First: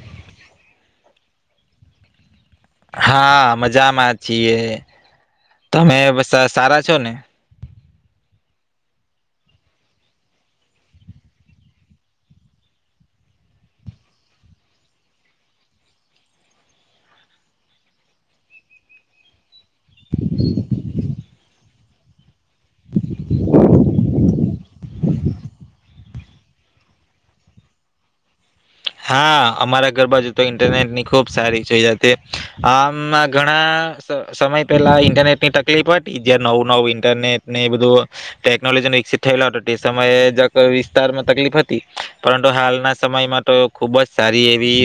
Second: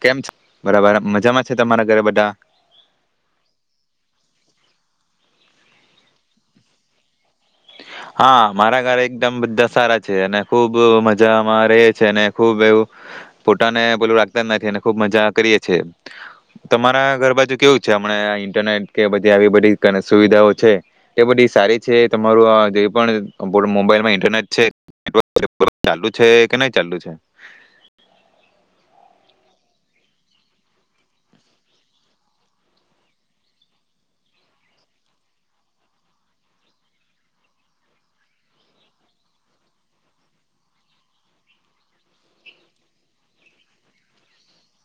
કેમ છ બરાબર મજામાં છે તમારા ઘરે બધા હા મજામાં છીએ તમે બસ સારા છો ને હા મારા ઘર એકદમ બધા સારા છે અને ખુબ મજામાં રહે છે અને ખુબ એવું પોતાને બોલું રાખતા જ નથી ખુબ મજા કરીએ છે તમારા ઘર બાજુ કેવું છે હમણા ઇન્ટરનેટ કે બધી આવી બધી ઘણે સુવિધાઓ છે તે બધી સારી છે તમારું આ જે પણ મોબાઈલમાં ઇન્ટરનેટ છે ચાલુ છે કે નહી ચાલુ છે. આ અમારા ઘર બાાજુ તો ઇન્ટરનેટની ખૂબ સારી ચાયા તે આમ મા ઘણા સમય પહેલા ઇન્ટરનેટની તકલીફ હતી જ નવું નવું ઇન્ટરનેટ ને એ બધું ટેકનોલોજી ન વિકસિત થયેલો હતો તે સમયે જક વિસ્તારમાં તકલીફ હતી પરંતુ હાલના સમયમાં ત ખુબ જ સારી એવી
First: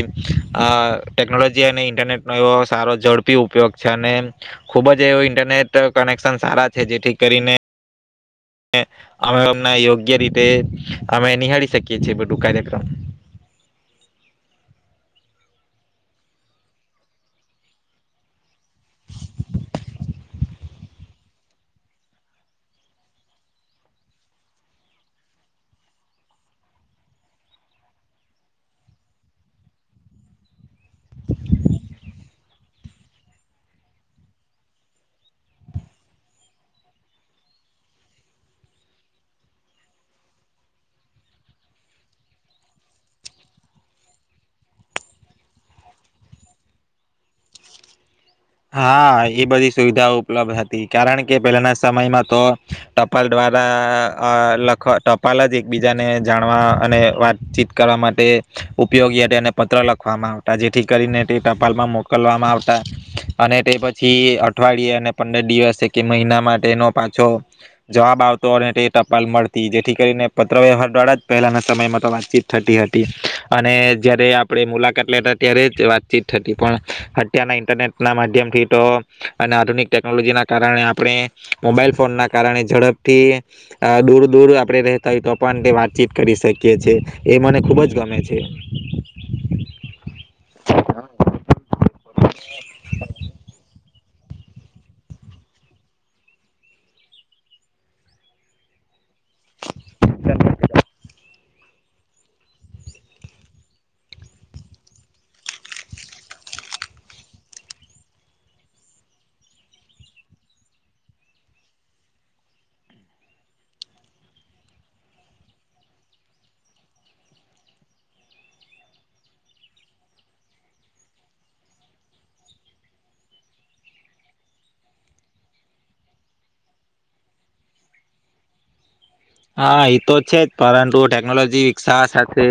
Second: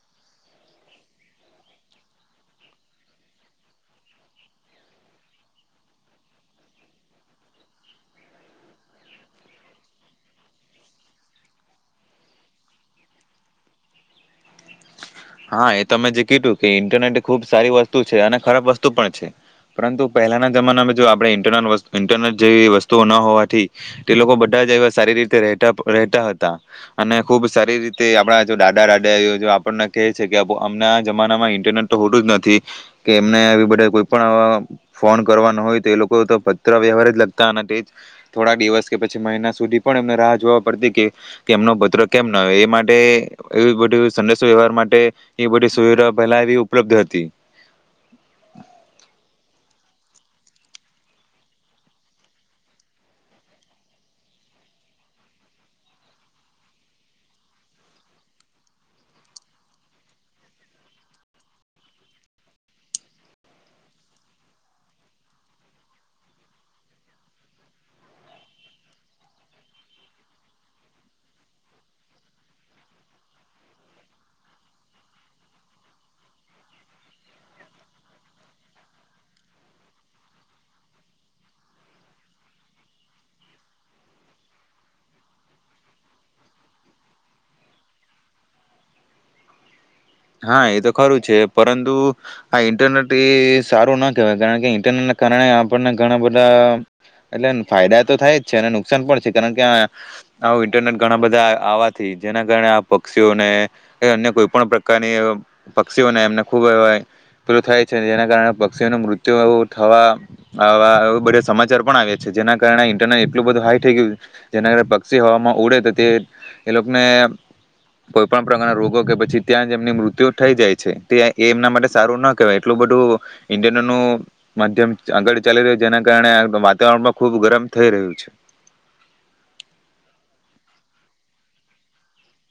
અ ટેકનોલોજી અને ઇન્ટરનેટ અનો એવો સારો ઝડપી ઉપયોગ છે અને ખુબ જ એવો ઇન્ટરનેટ કનેક્શન સારા છે જેથી કરીને અમે અમને યોગ્ય રીતે અમે નિહાળી શકીએ છીએ બધું કાર્યક્રમ હા એ તમે જે કીધું કે ઇન્ટરનેટ ખુબ સારી વસ્તુ છે અને ખરાબ વસ્તુ પણ છે પરંતુ પહેલાના જમાનામાં જો આપણે ઇન્ટર્નલ વસ ઈન્ટરનેટ જેવી વસ્તુઓ ન હોવાથી તે લોકો બધા જ એવા સારી રીતે રહેતા હતા અને ખુબ સારી રીતે આપણા જો દાડા દાડા આપણ કેય છે કે [unintelligible] અમના જમાના માં ઇન્ટરનેટ તો હોટું જ નથી કે એમને એ બધા કોઈ પણ ફોન કરવાનો હોય તો એ લોકો તો ભત્ર વ્યવહાર જ લાગતા તે થોડા દિવસ કે પછી મહિના સુધી પણ એમને રાહ જોવા પડતી કે એમનો ભત્ર કેમ ના એ માટે એ બધું સંદેશ વ્યવહાર મા ટે એ બધી સુવિધા પહેલા ઉપલબ્ધ હતી. હા એ બધી સુવિધાઓ ઉપલબ્ધ હતી કારણ કે પહેલાના સમયમાં તો ટપાલ દ્વારા અ લખ ટપાલ જ એકબીજાને જાણવા અને વાતચીત કરવા માટે ઉપયોગી અને પત્ર લખવામાં આવતા જેથી કરીને તે ટપાલમાં મોકલવામાં આવતા અને તે પછી અઠવાડિયે અને પંદર દિવસે કે મહિના માટેનો પાછો જવાબ આવતો અને તે ટપાલ મળતી જેથી કરીને પત્રવ્યવહાર દ્વારા જ પહેલાંના સમયમાં તો વાતચીત થતી હતી અને જ્યારે આપણે મુલાકાત લેતા ત્યારે જ વાતચીત થતી પણ અત્યારના ઇન્ટરનેટ ના માધ્યમથી તો અને આધુનિક ટેકનોલોજીના કારણે આપણે મોબાઈલ ફોન ના કારણે ઝડપથી અ દૂર દૂર આપણે રતા હોય તો પણ તે વાતચીત કરી શકીએ છ છે એ મને ખૂબ જ ગમે છે. હા એ તો ખરું છે પરંતુ આ ઇન્ટરનેટ એ સારું ના કેવાય કારણ કે ઈન્ટરનેટને કારણે આપણને ઘણા બધા એટલે ફાયદા તો થાય જ છે અને નુકસાન પણ છે કારણ કે આ ઇન્ટરનેટ ઘણા બધા આવાથી જેના કારણે આ પક્ષીઓને અન્ય કોઈ પણ કાર્ય ની પક્ષીઓને એમને ખૂબ પેલુ થાય છે જેના કારણે પક્ષીઓનું મૃત્યુ એ થવાવા એ બધ સમાચાર પણ આવે છે જેના કારણે ઇન્ટરનેટ એટલું બધું હાઈ થઈ ગયું જેના કાર પક્ષી હવામાં ઉડે તો તે એ લોકોને કોઈ પણ પ્રકારના રોગો કે પછી ત્યાંજ જેમની મૃત્યુ થઈ જાય છે તે એમના માટે સારું ના કહેવાય એટલું બધું ઇડનનું માધ્યમ આગળ ચાલી રહ્યું છે જેના કારણે વાતાવરણમાં ખૂબ ગરમ થઈ રહ્યું છે હા એ તો છે જ પરંતુ ટેકનોલોજી વિકસાવ સાથે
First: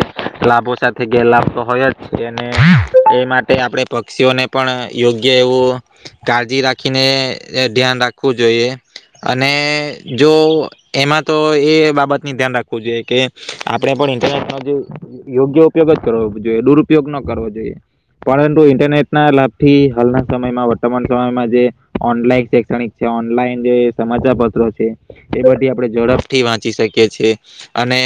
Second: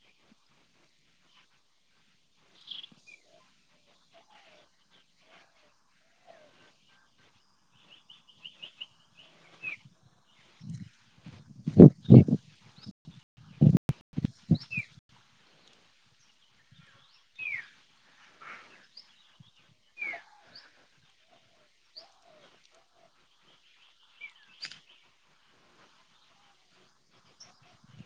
લાભો સાથે ગેરલાભ તો હોય જ છે એ માટે આપણે પક્ષીઓને પણ યોગ્ય એવું કાળજી રાખીને ધ્યાન રાખવું જોઈએ અને જો એમાં તો એ બાબતની ધ્યાન રાખવું જોઈએ કે આપણે પણ ઇન્ટરનેટનો યોગ્ય ઉપયોગ જ કરવો જોઈએ દુરુપયોગ ન કરવો જોઈએ પરંતુ ઈન્ટરનેટ ના લાભથી હાલના સમયમાં વર્તમાન સમયમાં જે ઓનલાઈન શૈક્ષણિક છે ઓનલાઈન જે સમાચાર પત્રો છે એમાંથી આપણે ઝડપ થી વાંચી શકીએ છી અને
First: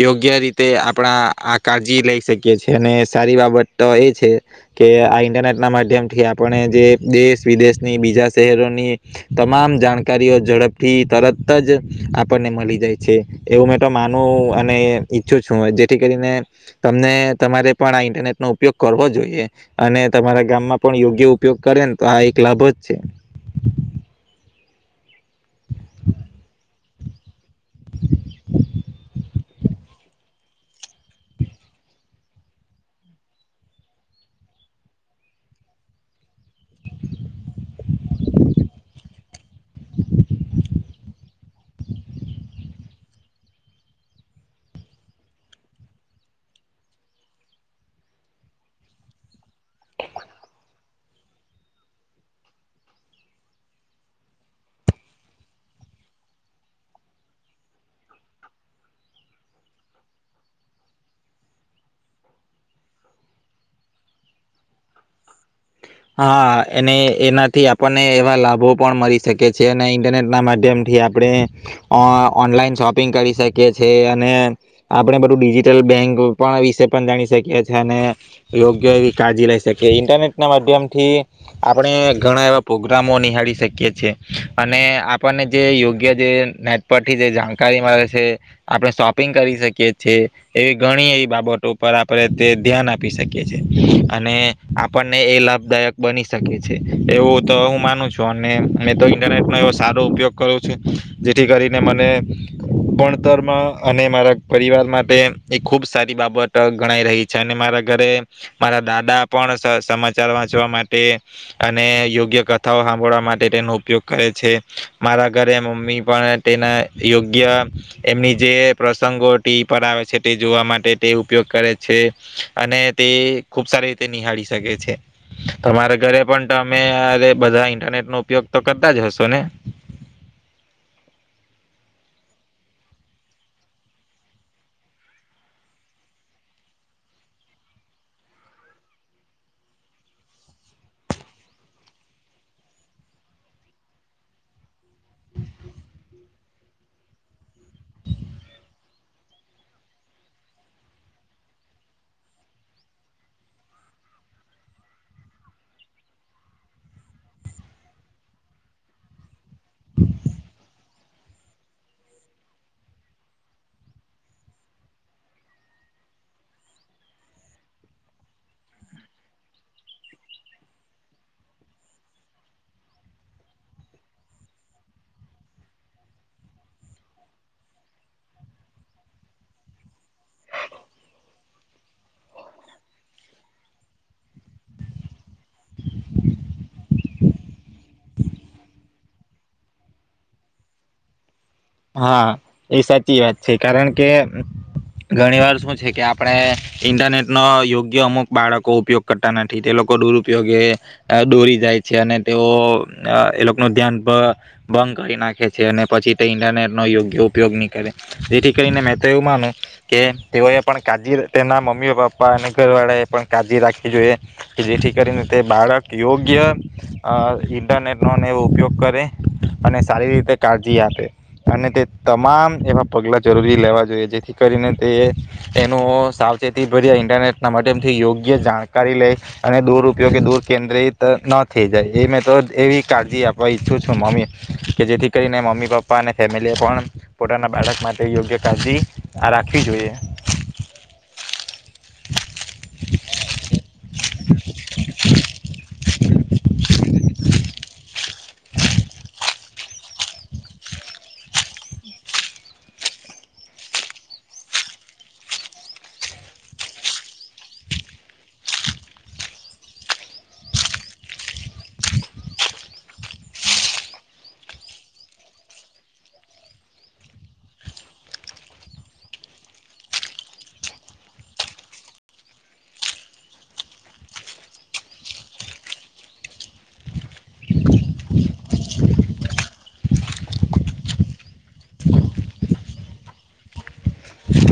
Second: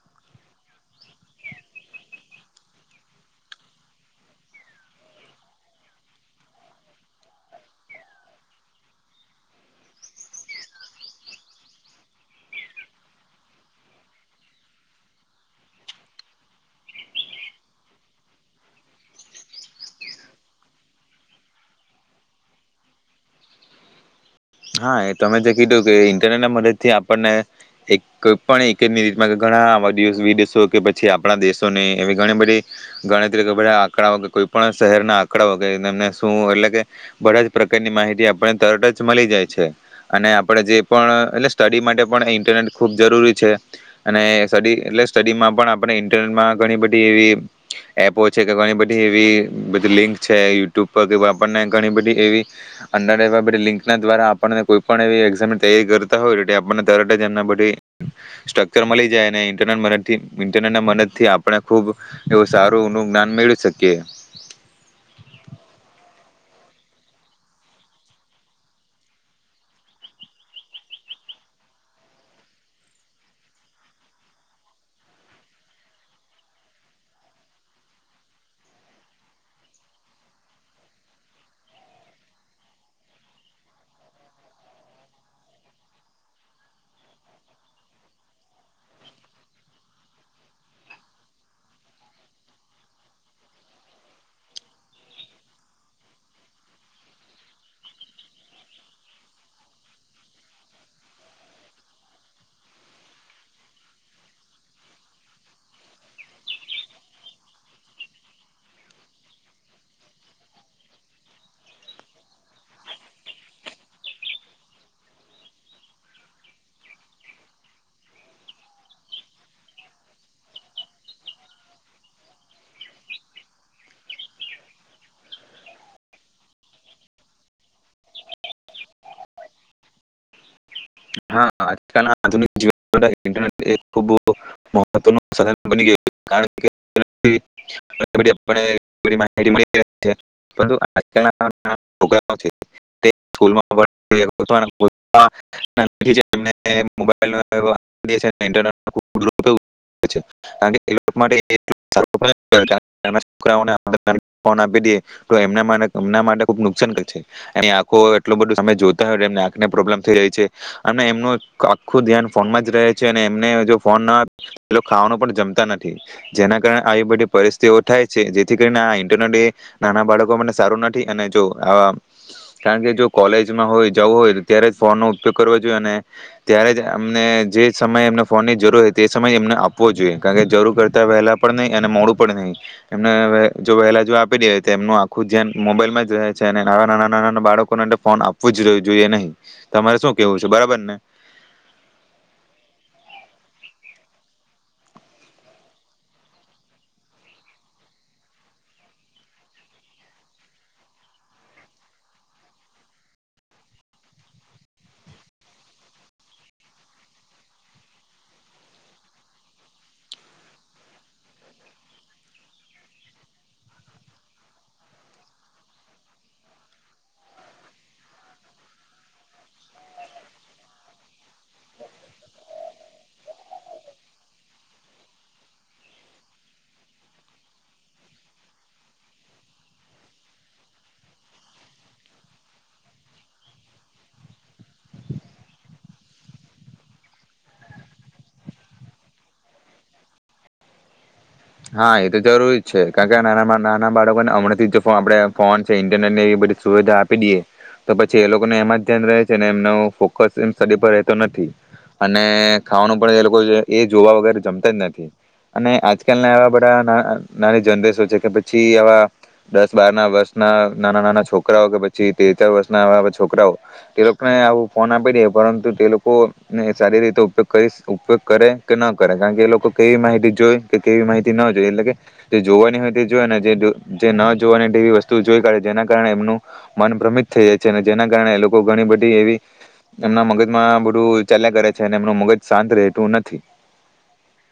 યોગ્ય રીતે આપણા આ કાળજી લઈ શકીએ છેીએ અને સારી બાબત તો એ છે કે આ ઇન્ટરનેટ ના માધ્યમથી આપણે જે દેશ વિદેશની બીજા શહેરોની તમામ જાણકારીઓ ઝડપથી તરત જ આપણને મળી જાય છે એવું મેં તો માનું અને ઈચ્છું છું જેથી કરીને તમને તમારે પણ આ ઇન્ટરનેટ નો ઉપયોગ કરવો જોઈએ અને તમારા ગામમાં પણ યોગ્ય ઉપયોગ કરેને તો આ એક લાભ જ છે. હા એ તમે જે કીધું કે ઇન્ટરનેટ મદદ થી આપણને એક કોઈ પણ એકચ મિનિટમાં ઘણા વાળ વિદેશો કે પછી આપણા દેશોને એવી ઘણી બધી ગણતરી બધા આંકડાઓ કોઈ પણ શહેરના આંકડાઓ કે એને શું એટલે કે બધા જ પ્રકારની માહિતી આપણને તરત જ મળી જાય છે. છે અને આપણે જે પણ એટલે સ્ટડી માટે પણ ઇન્ટરનેટ ખૂબ જરૂરી છે અને સ્ટડી એટલે સ્ટડીમાં પણ આપણે ઇન્ટરનેટમાં ઘણી બધી એવી એપો છે કે ઘણી બધી એવી બધી લિંક છેએ [unintelligible] આપને ઘણી બધી એવી અંડર એવી બધી લિંક ના દ્વારા આ આપણને કોઈ પણ એવી એક્ષામ ની તૈયારી કરતા હોય આપને તરત જ એમ બધી સ્ટ્રકચર મળી જાય અને ઈન્ટરનેટ ઇન્ટરનેટના મદદ થી આપને ખુબ એવું સારું ઓ નુ જ્ઞાન મેળવી શકીએ હા એને એનાથી આપણને એવા લાભો પણ મળી શકે છે અને ઇન્ટરનેટ ના માધ્યમ થી આપણે ઓનલાઈન શોપિંગ કરી શકીએ છીએ અને આપણે બધું ડિજિટલ બેંક પણ વિશે પણ જાણી શકીએ છીએ અને યોગ્ય એવી કાળજી લઈ શકીએ ઇન્ટરનેટ ના મા માધ્યમથી આપણે ઘણા એવા પ્રોગ્રામો નિહાળી શકીએ છીએ અને આપણને જે યોગ્ય જે નેટ પરથી જે જાણકારી મળે છે આપણે શોપિંગ કરી શકીએ છેએ એવી ઘણી એવી બાબતો પર આપણે તે ધ્યાન આપી શકીએ છેએ અને આપણને એ લાભ બની શકે છે એવું તો હું માનું છું અને મેં તો ઇન્ટરનેટ નો એવો સારો ઉપયોગ કરું છું જેથી કરીને મને ભણતરમ અને મારા પરિવાર માટે એ ખુબ સારી બાબત ગણાય રહી છે અને મારા ઘરે મારા દાદા પણ સમાચારમાં વા વાંચવા માટે અને યોગ્ય કથાઓ સાંભળવા માટે તેનો ઉપયોગ કરે છે મારા ઘરે મમ્મી પણ તેના યોગ્ય એમની જે પ્રસંગો ટીવી પર આવે છે તે જોવા માટે તે ઉપયોગ કરે છે અને તે ખુબ સારી રીતે નિહાળી શકે છે તમારા ઘરે પણ અમે અરે બધા ઇન્ટરનેટ નો ઉપયોગ તો કરતા જ હશો ને હા આજકાલના આધુનિક [unintelligible] નુકસાન આખો એટ બધ જોતા હોય પ્રોબ્લેમ થઈ જાય છે અને એમનું આખું ધન ફન ફોન ખાવા પણ જમતા નથી જેના કારણે આવી બધી પરિસ્થિતિઓ થાય છે જેથી કરીને આ ઇન્ટરનેટ એ નાના બાળકો માટે સારું નથી અને જો આ કારણ કે જો કોલેજમાં હોય જવું હોય તો ત્યારે ફોન નો ઉપયોગ કરવો જોઈએ અને ત્યારે જ અમને જે સમય એમને ફોનની જરૂર હોય તે સમય એમને આપવો જોઈએ કારણ કે જરૂર કરતા વહેલા પણ નહીિ અને મોડું પણ નહી એમને વહેલા જો આપી દે તો એમનું આખું જ્યાન મોબાઈલમાં જ રહે છે અને નાવા નાના નાના બાળકોને ફોન આપવું જ જો જોઈએ નહીં તમારે શું કેવું છે બરાબર ને હા એ સાચી વાત છે કારણ કે ઘણી વાર શું છે કે આપણે ઇન્ટરનેટ નો યોગ્ય અમુક બાળકો ઉપયોગ કરતા નથી તે લોકો દુરુપયોગે દોરી જાય છે અને તેઓ એ લોકો નુ ધ્યાન ભંગ કરી નાખે છે અને પછી તે ઇન્ટરનેટનો યોગ્ય ઉપયોગ નહીં કરે જેથી કરીને મેં તો એવું માનું કે તેઓએ પણ કાળજી તેમના મમ્મી પપ્પા અને ઘરવાળાએ પણ કાળજી રાખવી જોઈએ કે જેથી કરીને તે બાળક યોગ્ય ઇન્ટરનેટનોને એવો ઉપયોગ કરે અને સારી રીતે કાળજી આપે અને તે તમામ એવા પગલા જરૂરી લેવા જોઈએ જેથી કરીને તે તેનું સાવચેતી ભ્યા ઇન્ટરનેટ ના માધ્યમથી યોગ્ય જાણકારી લઈ અને દુરપયોગ દૂર કેન્દ્રિત ન થઈ જાય એ મેં તો એવી કાળજી આપવા ઈચ્છું છું મમ્મી કે જેથી કરીને મમ્મી પ પપ્પા અને ફેમિલીએ પણ પોતાના બાળક માટે યોગ્ય કાળજી રાખવી જોઈએ હા એ તો જરૂરી છે કારણ કે નસ નાના બાળકોને હમણાં થી આપણે ફોન છે ઇન્ટરનેટ ને એવી બધી સુવિધા આપી દઈએ તો પ છી એ લોકોને એમાં જ ધ્યાન રહે છે એમનો ફોકસ એ સ્ટડી પર રહેતો નથી અને ખાવાનું પણ એ લોકો એ જોવા વગેરે જમતા જ નથી અને આજ કાલ ના આવા બધા નાની જનરેશો છે કે પછી આવા દસ બાર ના વર્ષ ના નાના નાના છોકરાઓ કે પછી તેર ચાર વર્ષ ના આવા છોકરાઓ તે લોકોને આવું ફોન આપી દે પરંતુ તે લોકો ને સારી રીતે ઉપયોગ કરી ઉપયોગ કરે કે ન કરે કારણ કે એ લોકો કેવી માહિતી જોઈ કેવી માહિતી ન જોઈ એટલે કે જે જોવાની હોય તે જોને જે ન જોવાનીવી વસ્તુ જોઈ કઢે જેના કારણે એમનું મન ભ્રમિત થઈ જાય છે જેના કારણે લોકો ઘણી બધી એવી એમના મગજમાં બધું ચાલ્યા કરે છે અને એમનું મગજ શાંત રહેતું નથી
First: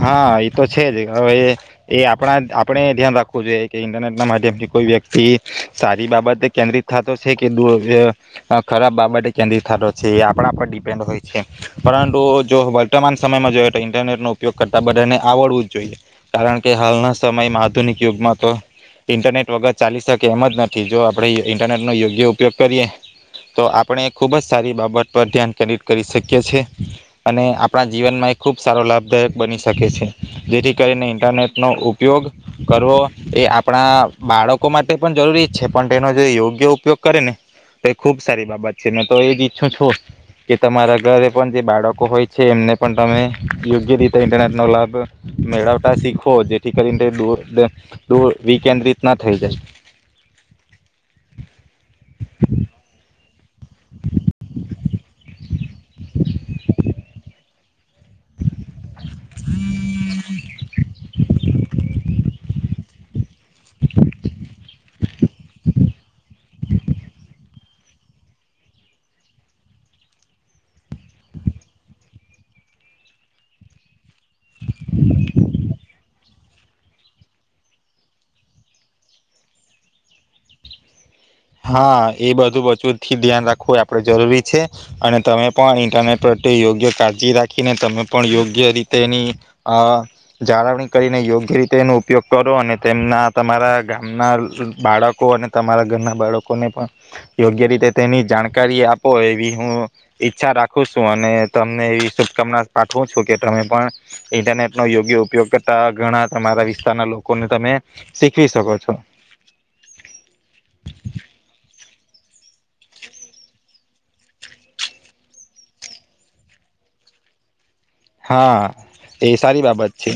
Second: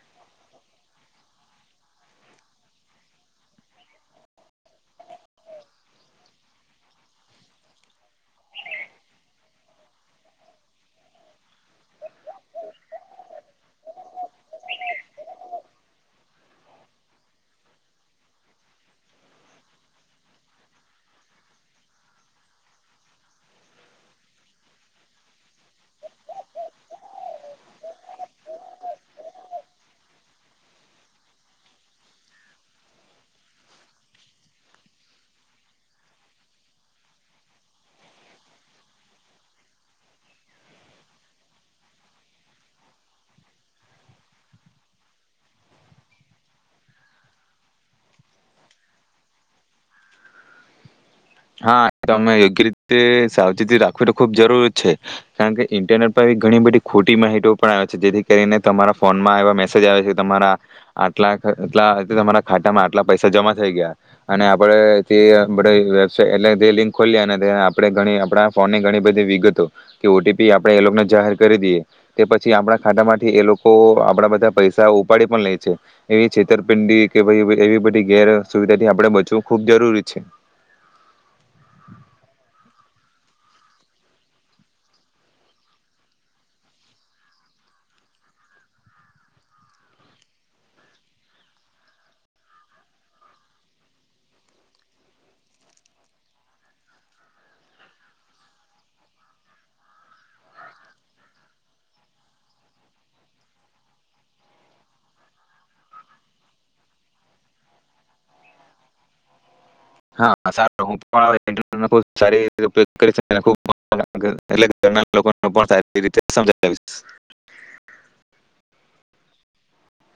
હા એ તો છે જ હવે એ આપણા આપણે ધ્યાન રાખવું જોઈએ કે ઇન્ટરનેટ ના માધ્યમથી કોઈ વ્યક્તિ સારી બાબતે કેન્દ્રિત થતો છે કે ખરાબ બાબતે કેન્દ્રિત થતો છે એ આપણા પર ડિપેન્ડ હોય છે પરંતુ જો વર્તમાન સમયમાં જોઈએ તો ઇન્ટરનેટ ની ઉ ઉપયોગ કરતાં બધાને આવડવું જ જોઈએ કારણ કે હાલના સમયમાં આધુનિક યુગમાં તો ઇન્ટરનેટ વગર ચાલી શકે એમ જ નથી જો આપણે ઇન્ટરનેટનો યોગ્ય ઉપયોગ કરીએ તો આપણે ખૂબ જ સારી બાબત પર ધ્યાન કેન્દ્રિત કરી શકીએ છીએ અને આપણા જીવનમાં એ ખૂબ સારો લાભદાયક બની શકે છે, જેથી કરીને ઇન્ટરનેટનો ઉપયોગ કરવો એ આપણા બાળકો માટે પણ જરૂરી છે, પણ તેનો જે યોગ્ય ઉપયોગ કરે ને તો એ ખૂબ સારી બાબત છે. મેં તો એ જ ઈચ્છું છું, કે તમારા ઘરે પણ જે બાળકો હોય છે, એમને પણ તમે યોગ્ય રીતે ઇન્ટરનેટનો લાભ મેળવતા શીખો, જેથી કરીને વિકેન્દ્રિત ના થઈ જાય. હા, તો અમે યોગ્ય રીતે સાવચેતી રાખવી તો ખુબ જરૂર છે, કારણકે ઇન્ટરનેટ પર ઘણી બધી ખોટી માહિતી પણ આવે જેથી કરીને તમારા ફોનમાં એવા મેસેજ આવે છે, તમારા આટલા આટલા તમારા ખાતામાં આટલા પૈસા જમા થઈ ગયા અને આપડે જે બધો છે એટલે જે લિંક ખોલ્યા અને તે આપણે ઘણી આપડા ફોનની ઘણી બધી વિગતો કે ઓ ટી પી આપડે એ લોકોને જાહેર કરી દઈએ, તે પછી આપડા ખાતામાંથી એ લોકો આપડા બધા પૈસા ઉપાડી પણ લે છે, એવી છેતરપિંડી કે એવી બધી ગેર સુવિધાથી આપડે બચવું ખૂબ જરૂરી છે. હા, એ બધું બચુંથી ધ્યાન રાખવું આપડે જરૂરી છે અને તમે પણ ઇન્ટરનેટ પ્રત્યે યોગ્ય કાળજી રાખીને, તમે પણ યોગ્ય રીતે એની અહ જાળવણી કરીને યોગ્ય રીતે એનો ઉપયોગ કરો અને તેમના તમારા ગામના બાળકો અને તમારા ઘરના બાળકોને પણ યોગ્ય રીતે તેની જાણકારી આપો, એવી હું ઈચ્છા રાખું છું અને તમને એવી શુભકામના પાઠવું છું, કે તમે પણ ઇન્ટરનેટ નો યોગ્ય ઉપયોગ કરતા ઘણા તમારા વિસ્તારના લોકોને તમે શીખી શકો છો. હા. [unintelligible] સારીતેયો ઉપયોગ કરી શકું એટલે ઘરના લોકોને પણ સારી રીતે સમજાવીશ હા, એ સારી બાબત છે.